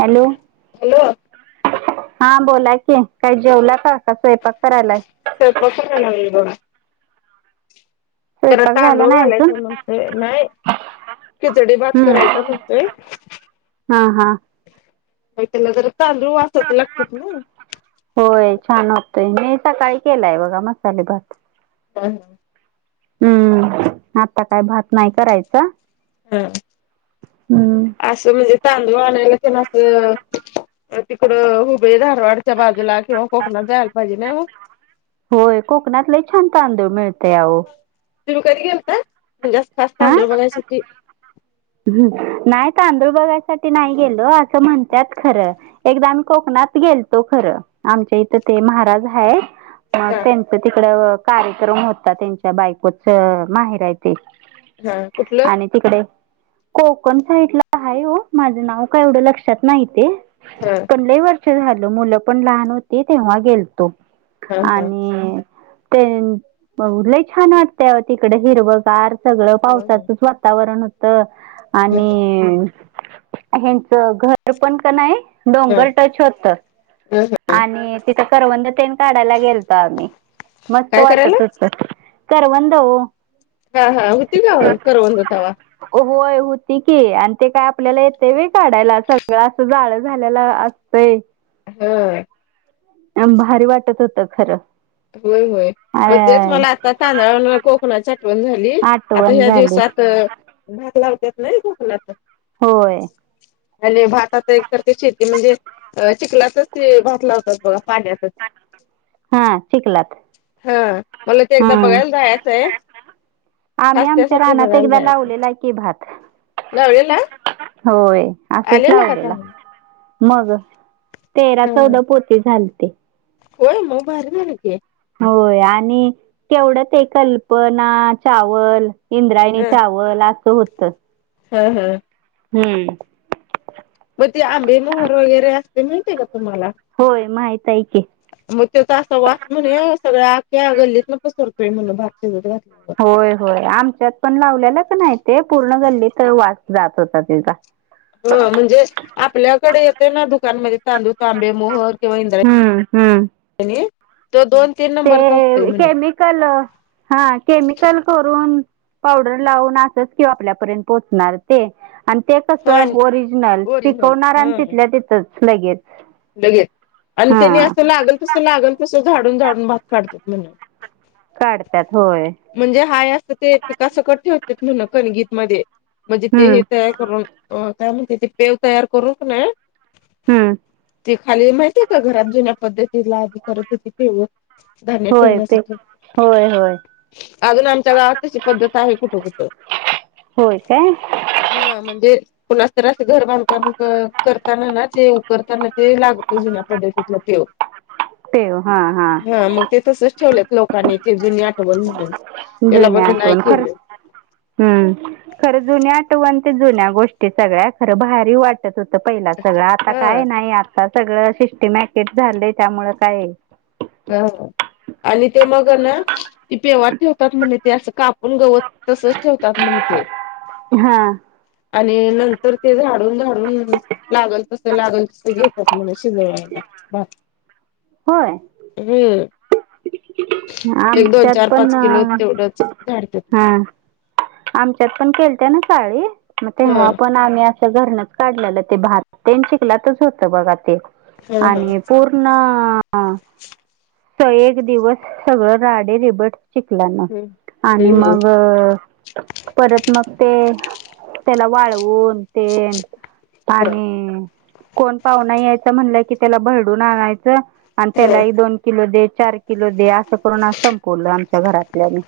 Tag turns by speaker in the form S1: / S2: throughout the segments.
S1: Hello.
S2: Hello.
S1: हा बोला की काय जेवला का का स्वयंपाक करायलाय?
S2: [unintelligible] जरा
S1: स्वयंपाक झाला
S2: तांदूळ
S1: नाही अजून
S2: घालायचं मंग ते नाही. खिचडी भात
S1: हम्म
S2: करायचा म्हणतोय.
S1: हा हा
S2: काय त्याला जरा तांदळू वासाच लागतात ना.
S1: होय छान असतय मी सकाळी केलाय बघा मसाले भात.
S2: [unintelligible]
S1: हम्म आता काय भात नाय करायचा.
S2: हा
S1: हम्म
S2: असं म्हणजे तांदूळ आणयला पण असं अ तिकडं हुबळी धारवाडच्या बाजूला किंवा कोकणात जायला पाहिजे नायं ओ.
S1: होय कोकणात लई छान तांदूळ मिळतय आहो.
S2: तुम्ही कधी गेलता म्हणजे अस खास तांदुळ बघायसाठी
S1: हं नायं तांदूळ बघायसाठी नायं गेलो असं म्हणत्यात खरं. एकदा आम्ही कोकणात गेलतो खरं आमच्या इथं ते महाराज हाय अ
S2: हा
S1: त्यां त तिकड कार्यक्रम होता त्यांच्या बायकोच माहेर हाय
S2: ह कुठलं
S1: तिकडे कोकण साईड ला हाय ओ माझं नाव कायं एवढं लक्षात नाही ते.
S2: ह
S1: लयं वर्ष झालो मुलं पण लहान होती तेव्हा गेलतो
S2: हा हा
S1: आणि तेनं लय छान वाटत तिकड हिरव गार सगळं
S2: होय
S1: पावसाचंच वातावरण होत
S2: होय. हा
S1: आणि ह्यांचं घर पण क नाय
S2: हा
S1: डोंगर टच होत
S2: हा हा
S1: आणि तिथं करवंद तेन काढायला गेल तो आम्ही मस्त
S2: काय करायला
S1: वाटत होत करवंद ओ
S2: हा हा होती का म करवंद तवा
S1: होय होती की आणि ते काय आपल्याला येतय व्हय काढायला सगळं असं जाळ झालल्या असतंय.
S2: हं
S1: पण भारी वाटत होत खरं
S2: होय होय म तेच
S1: अ
S2: मला आता तांदळावरण कोकणाची आठवण झा ली आता
S1: आठवण
S2: ह्या
S1: झाली
S2: दिवसात भात लावत्यात नायं कोकणात
S1: होय.
S2: आणि भातात एक तर ते शेती म्हणजे अ चिखलाच ते भात लावतात बघा पाण्यातच
S1: हा चिखलात
S2: ह मला ते एकदा
S1: हम्म
S2: बघायला जायाचंय.
S1: आम्ही आमच्या रानात एकदा
S2: जायचं
S1: लावलेला हाय की भात.
S2: लावलेला.
S1: होय असंच
S2: आलेला का
S1: लावलेला
S2: चांगला
S1: मग तेरा
S2: ह
S1: चौदा पोती झालते.
S2: होय म भारी झाल की
S1: होय आणि तेवढं ते कल्पना चावल इंद्रायणी
S2: ह
S1: चाव वल असं होत.
S2: ह ह
S1: हूं
S2: मग त आंबे मोहर वगैरे असते माहित का तुम्हाला.
S1: होय माहित आहे की.
S2: मग त्याचा असा वास म्हण सगळ्या आख्या गल्लीतन पसरतोय म्हण भात शिजत घातल्यावर.
S1: होय होय आमच्यात पण लावलेला कणीय ते पूर्ण गल्लीत वास जात होता त्याचा.
S2: ह म्हणजे आपल्याकडे येते ना दुकानमध्ये तांदूळ तांबे मोहर.
S1: हा हा,
S2: आणि तो दोन. तीन
S1: ते
S2: नंबरचा असतोय म्हणे
S1: केमिकल हा केमिकल. करून पावडर लावून असच किं ओ आपल्यापर्यंत पोचणार. ते आणि ते कसं
S2: पण
S1: ओरिजनल
S2: ओरिजनल
S1: पिकवणार आणि
S2: हम्म
S1: तिथल्या तिथंच लगेच.
S2: लगेच आणि त्यानी
S1: हा
S2: असं लागल तसं लागल तस झाडून झाडून भात काढतात म्हण.
S1: काडतात होय.
S2: मणजे हाय अस ते पिका सकट ठेवत्यात म्हन कणगीत मदे मणजे ते
S1: हम्म
S2: हे तयार करून. अ काय मणते ते पेव तयार करून का नाय
S1: हम्म.
S2: ती खाली माहिती आहे का घरात जुन्या पद्धतीला करत होती पेव. धान्य
S1: होय ते
S2: ठेवण्यासाठी.
S1: होय होय
S2: आजुन आमच्या गावात तशी पदत आहे कुट कुट.
S1: होय काय.
S2: हा मणजे कुणाच तर असं घर बांधकाम क करताना ना ते उकरताना. ते लागतं जुन्या पद्धतीतला पेव.
S1: तेव हा हा.
S2: ह म ते तसच ठेवल्यात लोकांनी ते जुनी आटवण म्हणून त्याला
S1: जुनी
S2: बंद नाइ
S1: आठवण खरं
S2: केलं.
S1: हम्म खरं जुन्या आटवण ते जुन्या गोष्टी सगळ्या खरं भारी वाटत. त्या होत पहिला सगळं आता काय
S2: हा
S1: नाइ आता सगळं शिष्टी मॅकेट झालंय त्यामुळ काय.
S2: अ आणि ते मग ना. ती पेव ठेवतात म्हण ते अस कापून गवत तसच ठेवतात मण ते.
S1: हा
S2: आणि नंतर ते झाडून झाडून लागल तसं लागल तसं घेतात म्हन. चिगळ हाय का बाद.
S1: होय.
S2: हम्म. एक दोन
S1: आमच्यात
S2: चार
S1: पण
S2: पाच किलो तेवढंच झाडतात
S1: हा. आमच्यात पण केलत ना साळी म
S2: हा
S1: तेव्हा पण आमी असं. तर घरणच काडल्याल ते भात तेन चिकलातच बघा ते
S2: हा हा
S1: आणि पूर्ण. ना आ सगळे एक दिवस सगळं राडे रीबेट. चिकलान
S2: हम्म
S1: आणि
S2: हम्म हम्म
S1: मग आ. परत मग ते तेला वाळवून तेन.
S2: हा.
S1: आणि कोण पावूना यायचा म्हणलं कि त्याला भरडून आणायचं. आणि त्याला
S2: हम्म
S1: ही दोन किलो दे चार किलो दे असं करून संपवलं आमच्या घरातल्यानी.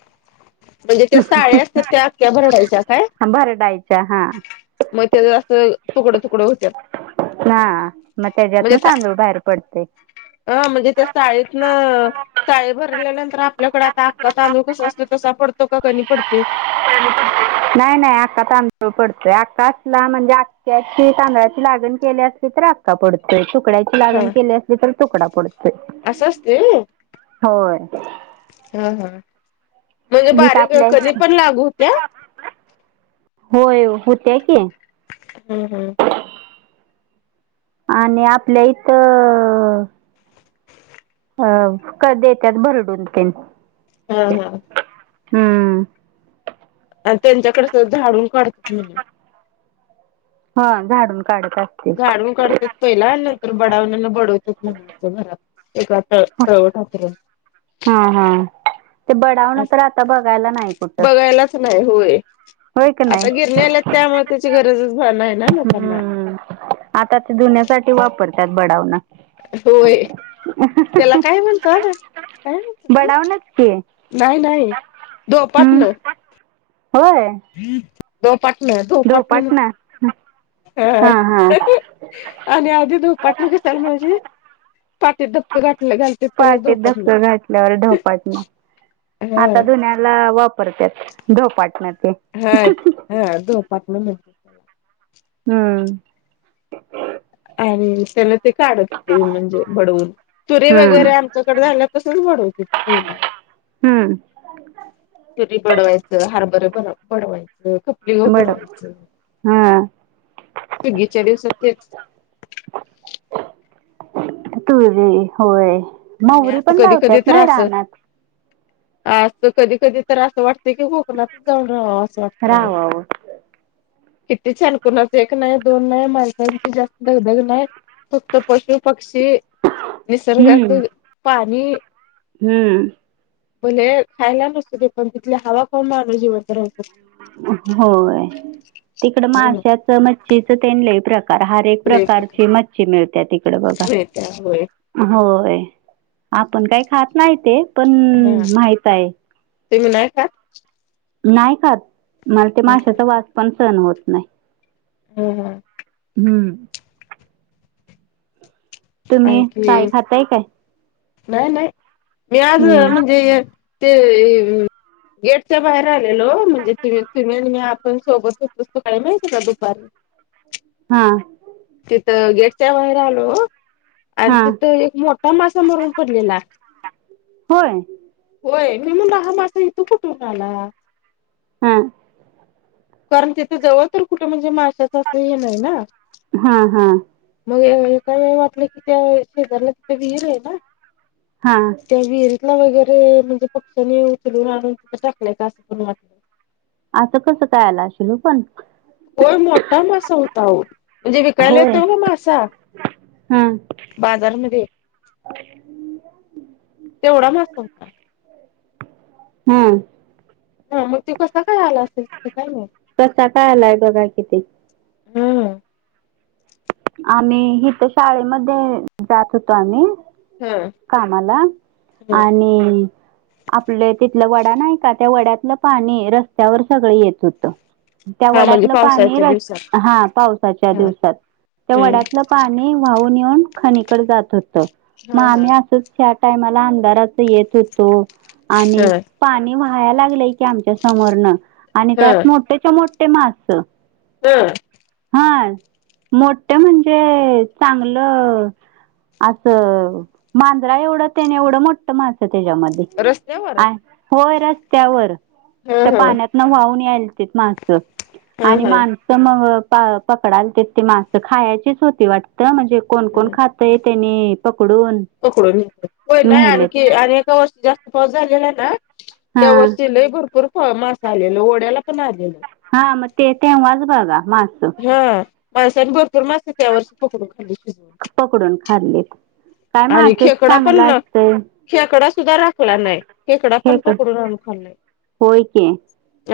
S2: म्हणजे ते साळे असत्यात त्या आख्या भरडयच्या काय.
S1: भरडायच्या हा.
S2: मग तेज असं तुकड तुकड होत्यात.
S1: हा म तेज्यातन
S2: म्हणजे
S1: तांदूळ बाहेर पडतय.
S2: अ मणजे त्या साळीन. साळी भरल्यानंतर आपल्याकडे आता आपख तांदूळ कस असतो तसा पडतो का कमी पडते. [inaudible]
S1: नाय नाय आत्ता तांदूळ पडतय अक्का असला म्हणजे अखख्याची तांदळाची लागण केली असली तर त पडतोय तुकड्याची लागण केली असली तर तुकडा पडत
S2: अस असतय होय
S1: होय
S2: हं हं म्हणजे
S1: इथं
S2: बारीक
S1: आपल्या
S2: कधी पण लागू हूत्या
S1: होय हूत्या की
S2: हं हं
S1: आणि आपल्या इत अ क देत्यात भरडून तेन
S2: हं हं
S1: हम्म
S2: आणि त्यांच्याकड ते झाडून कडतील म
S1: हा झाडून काडत अस
S2: झाडून काडत्यात पइला आणि नंतर बडावनीन बडवत्यात म्हण अस घरात एका [unintelligible]
S1: हा हा ते बडावणं तर आता बगायला नाय कुट
S2: बघायलाच नाही होय आता गिरणी आल्यात त्यामुळे त्याची गरजच नाही ना लोकांना
S1: हम्म. आता ते धुण्यासाठी वापरत्यात बडावण
S2: होय त्याला काय म्हणतात? काय म्हणत तू
S1: बडावणंच की
S2: नाही नाही
S1: हम्म होय.
S2: धोपाटन धोपाटन
S1: ढोपाटना
S2: म्हण हं हा हा आणि आधी धोपाटण कशाला म्हणायचे पाटीत धपकं घाटलं घालत्यात त्याला
S1: पाटेत
S2: धोपाटण
S1: धक्का घातल्यावर ढोपाटना
S2: हा
S1: आता धुन्याला वापरत्यात धोपाटन ते
S2: हा ह् धोपाटण म्हण
S1: हम्म
S2: आणि त्याला ते काढत होते म्हणजे बडवून तुरे
S1: हम्म
S2: वगैरे आमच्याकडे झाल्यात तसच वाडवत्याती ती पहिला
S1: हम्म
S2: तुरी बडवायचं हारबरं बड बडवायचं यलोग
S1: बड
S2: बडवायच
S1: हा
S2: सुगीच्या दिवसात तेच
S1: तुरी होय
S2: आणि
S1: महुरी
S2: असं
S1: पण
S2: कधी कधी
S1: लावत्यात
S2: तर
S1: नाही
S2: असं
S1: रानात
S2: असं कधी कधी तर असं वाटतय की कोकणातच जाऊन राव्हावं असं वाटतंय अवो
S1: रावावर
S2: किती छान कुणाच एक नाही दोन नाही माणसांची जास्त दगधग नाही. फक्त पशु पक्षी निसर्गाच
S1: हम्म
S2: पाणी
S1: हम्म
S2: भले खायला नसूदे पण तिथली हवा खाऊन माणूस जिवंत राहू शक
S1: होय तिकड
S2: हं,
S1: माशाचं मच्छीचं तेण लई प्रक हर एक
S2: लय प्रकार
S1: प्रकारची मच्छी मिळत्या तिकड बघा
S2: मिळत्या होय
S1: होय आपण काही खात नाही ते पण
S2: हा
S1: माहित आहे.
S2: तुम्ही नाही खात?
S1: नाही खात मला ते माशाचा वास पण सहण होत नाही.
S2: [unintelligible]
S1: हम्म तुम्ही काय
S2: आणखी
S1: खाताय काय
S2: नाही, नाही, मी आज
S1: हम्म
S2: म्हणजे ते- गेटच्या बाहेर आलेलो, म्हणजे तुम तुम्ही आणि मी आत- सोबतच पुस्तक आहे [unintelligible] दुकान -
S1: हा.
S2: तिथं गेटच्या बाहेर आलो आणि
S1: हा
S2: तिथं एक मोठा मासा मरून- मेला.
S1: होय
S2: होय, मी हा मासा इथून कुठून मासा आला?
S1: हा.
S2: कारण, तिथं जवळ तर कुठे म्हणजे माशाचं असं हे नाही ना?
S1: हा, हा.
S2: मग एका हे वाटलं की, त्या शेजारला तिथं विहीर आहे ना?
S1: हा.
S2: त्या विहिरीला वगैरे, म्हणजे पक्ष्यांनी उचलून आणून तिथं टाकलंय का असं पण वाटलं?
S1: असं कसं काय आला [unintelligible] पण
S2: होय, मोठा मासा होता आवो. म्हणजे विकायला
S1: होय
S2: येतोय बघ, मासा
S1: हा
S2: बाजारमध्ये- तेवढा मासा होता.
S1: हम्म.
S2: हं, मग तो कस काय आला असेल काय माहित?
S1: कसा काय आलाय बघा की ते.
S2: हम्म.
S1: आम्ही, हिथं शाळेमध्ये जात होतो आम्ही-
S2: हा
S1: कामाला
S2: हा
S1: आणि- आपलं तिथला वडा नाही का, त्या वड्यातलं पाणी रस्त्यावर सगळं येत होतं. त्या
S2: हा म्हणजे
S1: वड्यातलं पाणी
S2: पावसाळच्या दिवसात
S1: रस- हा, पावसाच्या
S2: हा
S1: दिवसात. त्या
S2: हम्म
S1: वड्यातलं पाणी वाहून येऊन खनीकडे जात होतं, मग
S2: हा हा.
S1: आम्ही असंच- त्या टायमाला अंधारात येत होतो आणि-
S2: हा
S1: पाणी व्हायला लागलंय की, आमच्या समोरनं आणि
S2: हा
S1: त्यात मोठ्याच्या मोठे मास.
S2: हं [unintelligible]
S1: हा, मोठ्या म्हणजे चांगलं- असं मांजरा एवढं त्याने एवढं मोठ मास त्याच्यामध्ये.
S2: रस्त्यावर
S1: आ- होय रस्त्यावर.
S2: हा
S1: त्या
S2: हा
S1: पाण्यातन वाहून यायलतीत मास
S2: हा
S1: आणि
S2: हा
S1: माण- तर मग पकडालतीत ती मासं खायचीच होती वाटतं, म्हणजे कोण, कोण
S2: हा.
S1: खातय- तेनी पकडून-
S2: पकडून [unintelligible] होय, नाही
S1: नेलेत
S2: आणखी आणि एका वर्षी जास्त पाऊस झालेला आहे ना- त्यावर
S1: हां
S2: शिलही भरपूर मास आलेल, ओढ्याला पण आलेल.
S1: हा मग ते तेव्हाच बगा मास.
S2: हा म स बोर [unintelligible]
S1: [unintelligible] पकडून खाल्लीत काय
S2: आणि
S1: मासच
S2: खेकडा
S1: चांगला
S2: पण
S1: असतय.
S2: खेकडा सुद्धा राखला नाही, खेकडा
S1: हे
S2: पण
S1: क
S2: पकडून आणून खाल्लय.
S1: होय की.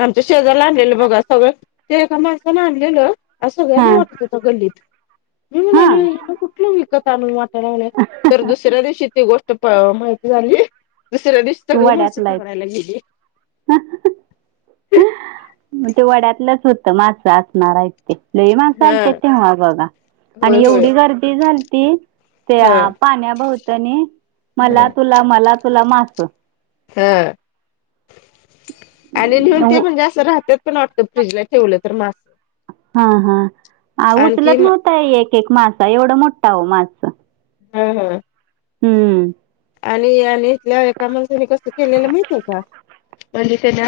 S2: आमच्या शेजारला आणलेलं बघा सगळं, ते एका माणसाने आणलेलं. अस सगळ्यांना
S1: हां
S2: वाटत होता गल्लीत, मी
S1: हां
S2: म्हणालो हीत कुठलं विकत आण वाटायला- लागलंय तर दुसऱ्या दिवशी ती गोष्ट माहिती झाली, दुसऱ्या दिवशी सगळी मासे
S1: वड्यातला आहे
S2: पकडायला गेली.
S1: ते वड्यातलंच होतं, मासं असणार आहे. लई माणसं
S2: हा
S1: आलतीत तेव्हा बघा
S2: होय
S1: आणि
S2: होय
S1: एवढी गर्दी झालती.
S2: हा
S1: त्या पाण्या भवतनी मला तुला मला तुला मास
S2: ह आणि नीहून ते
S1: उ-
S2: पण जास्त राहत त्यात पण वाटतं फ्रीजला ठेवलं तर मास.
S1: हा हा.
S2: आणखी
S1: उचलत नव्हत एक एक मासा एवढं मोठा ओ मासा.
S2: ह ह.
S1: हम्म.
S2: आणि आणि इथल्या एका माणसाने कसं केलेलं माहितीय का? म्हणले त्याने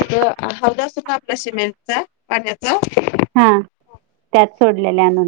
S2: आस हौद असतो ना आपला सीमेंटचा पाण्याचा
S1: हा त्यात सोडलेले आणून.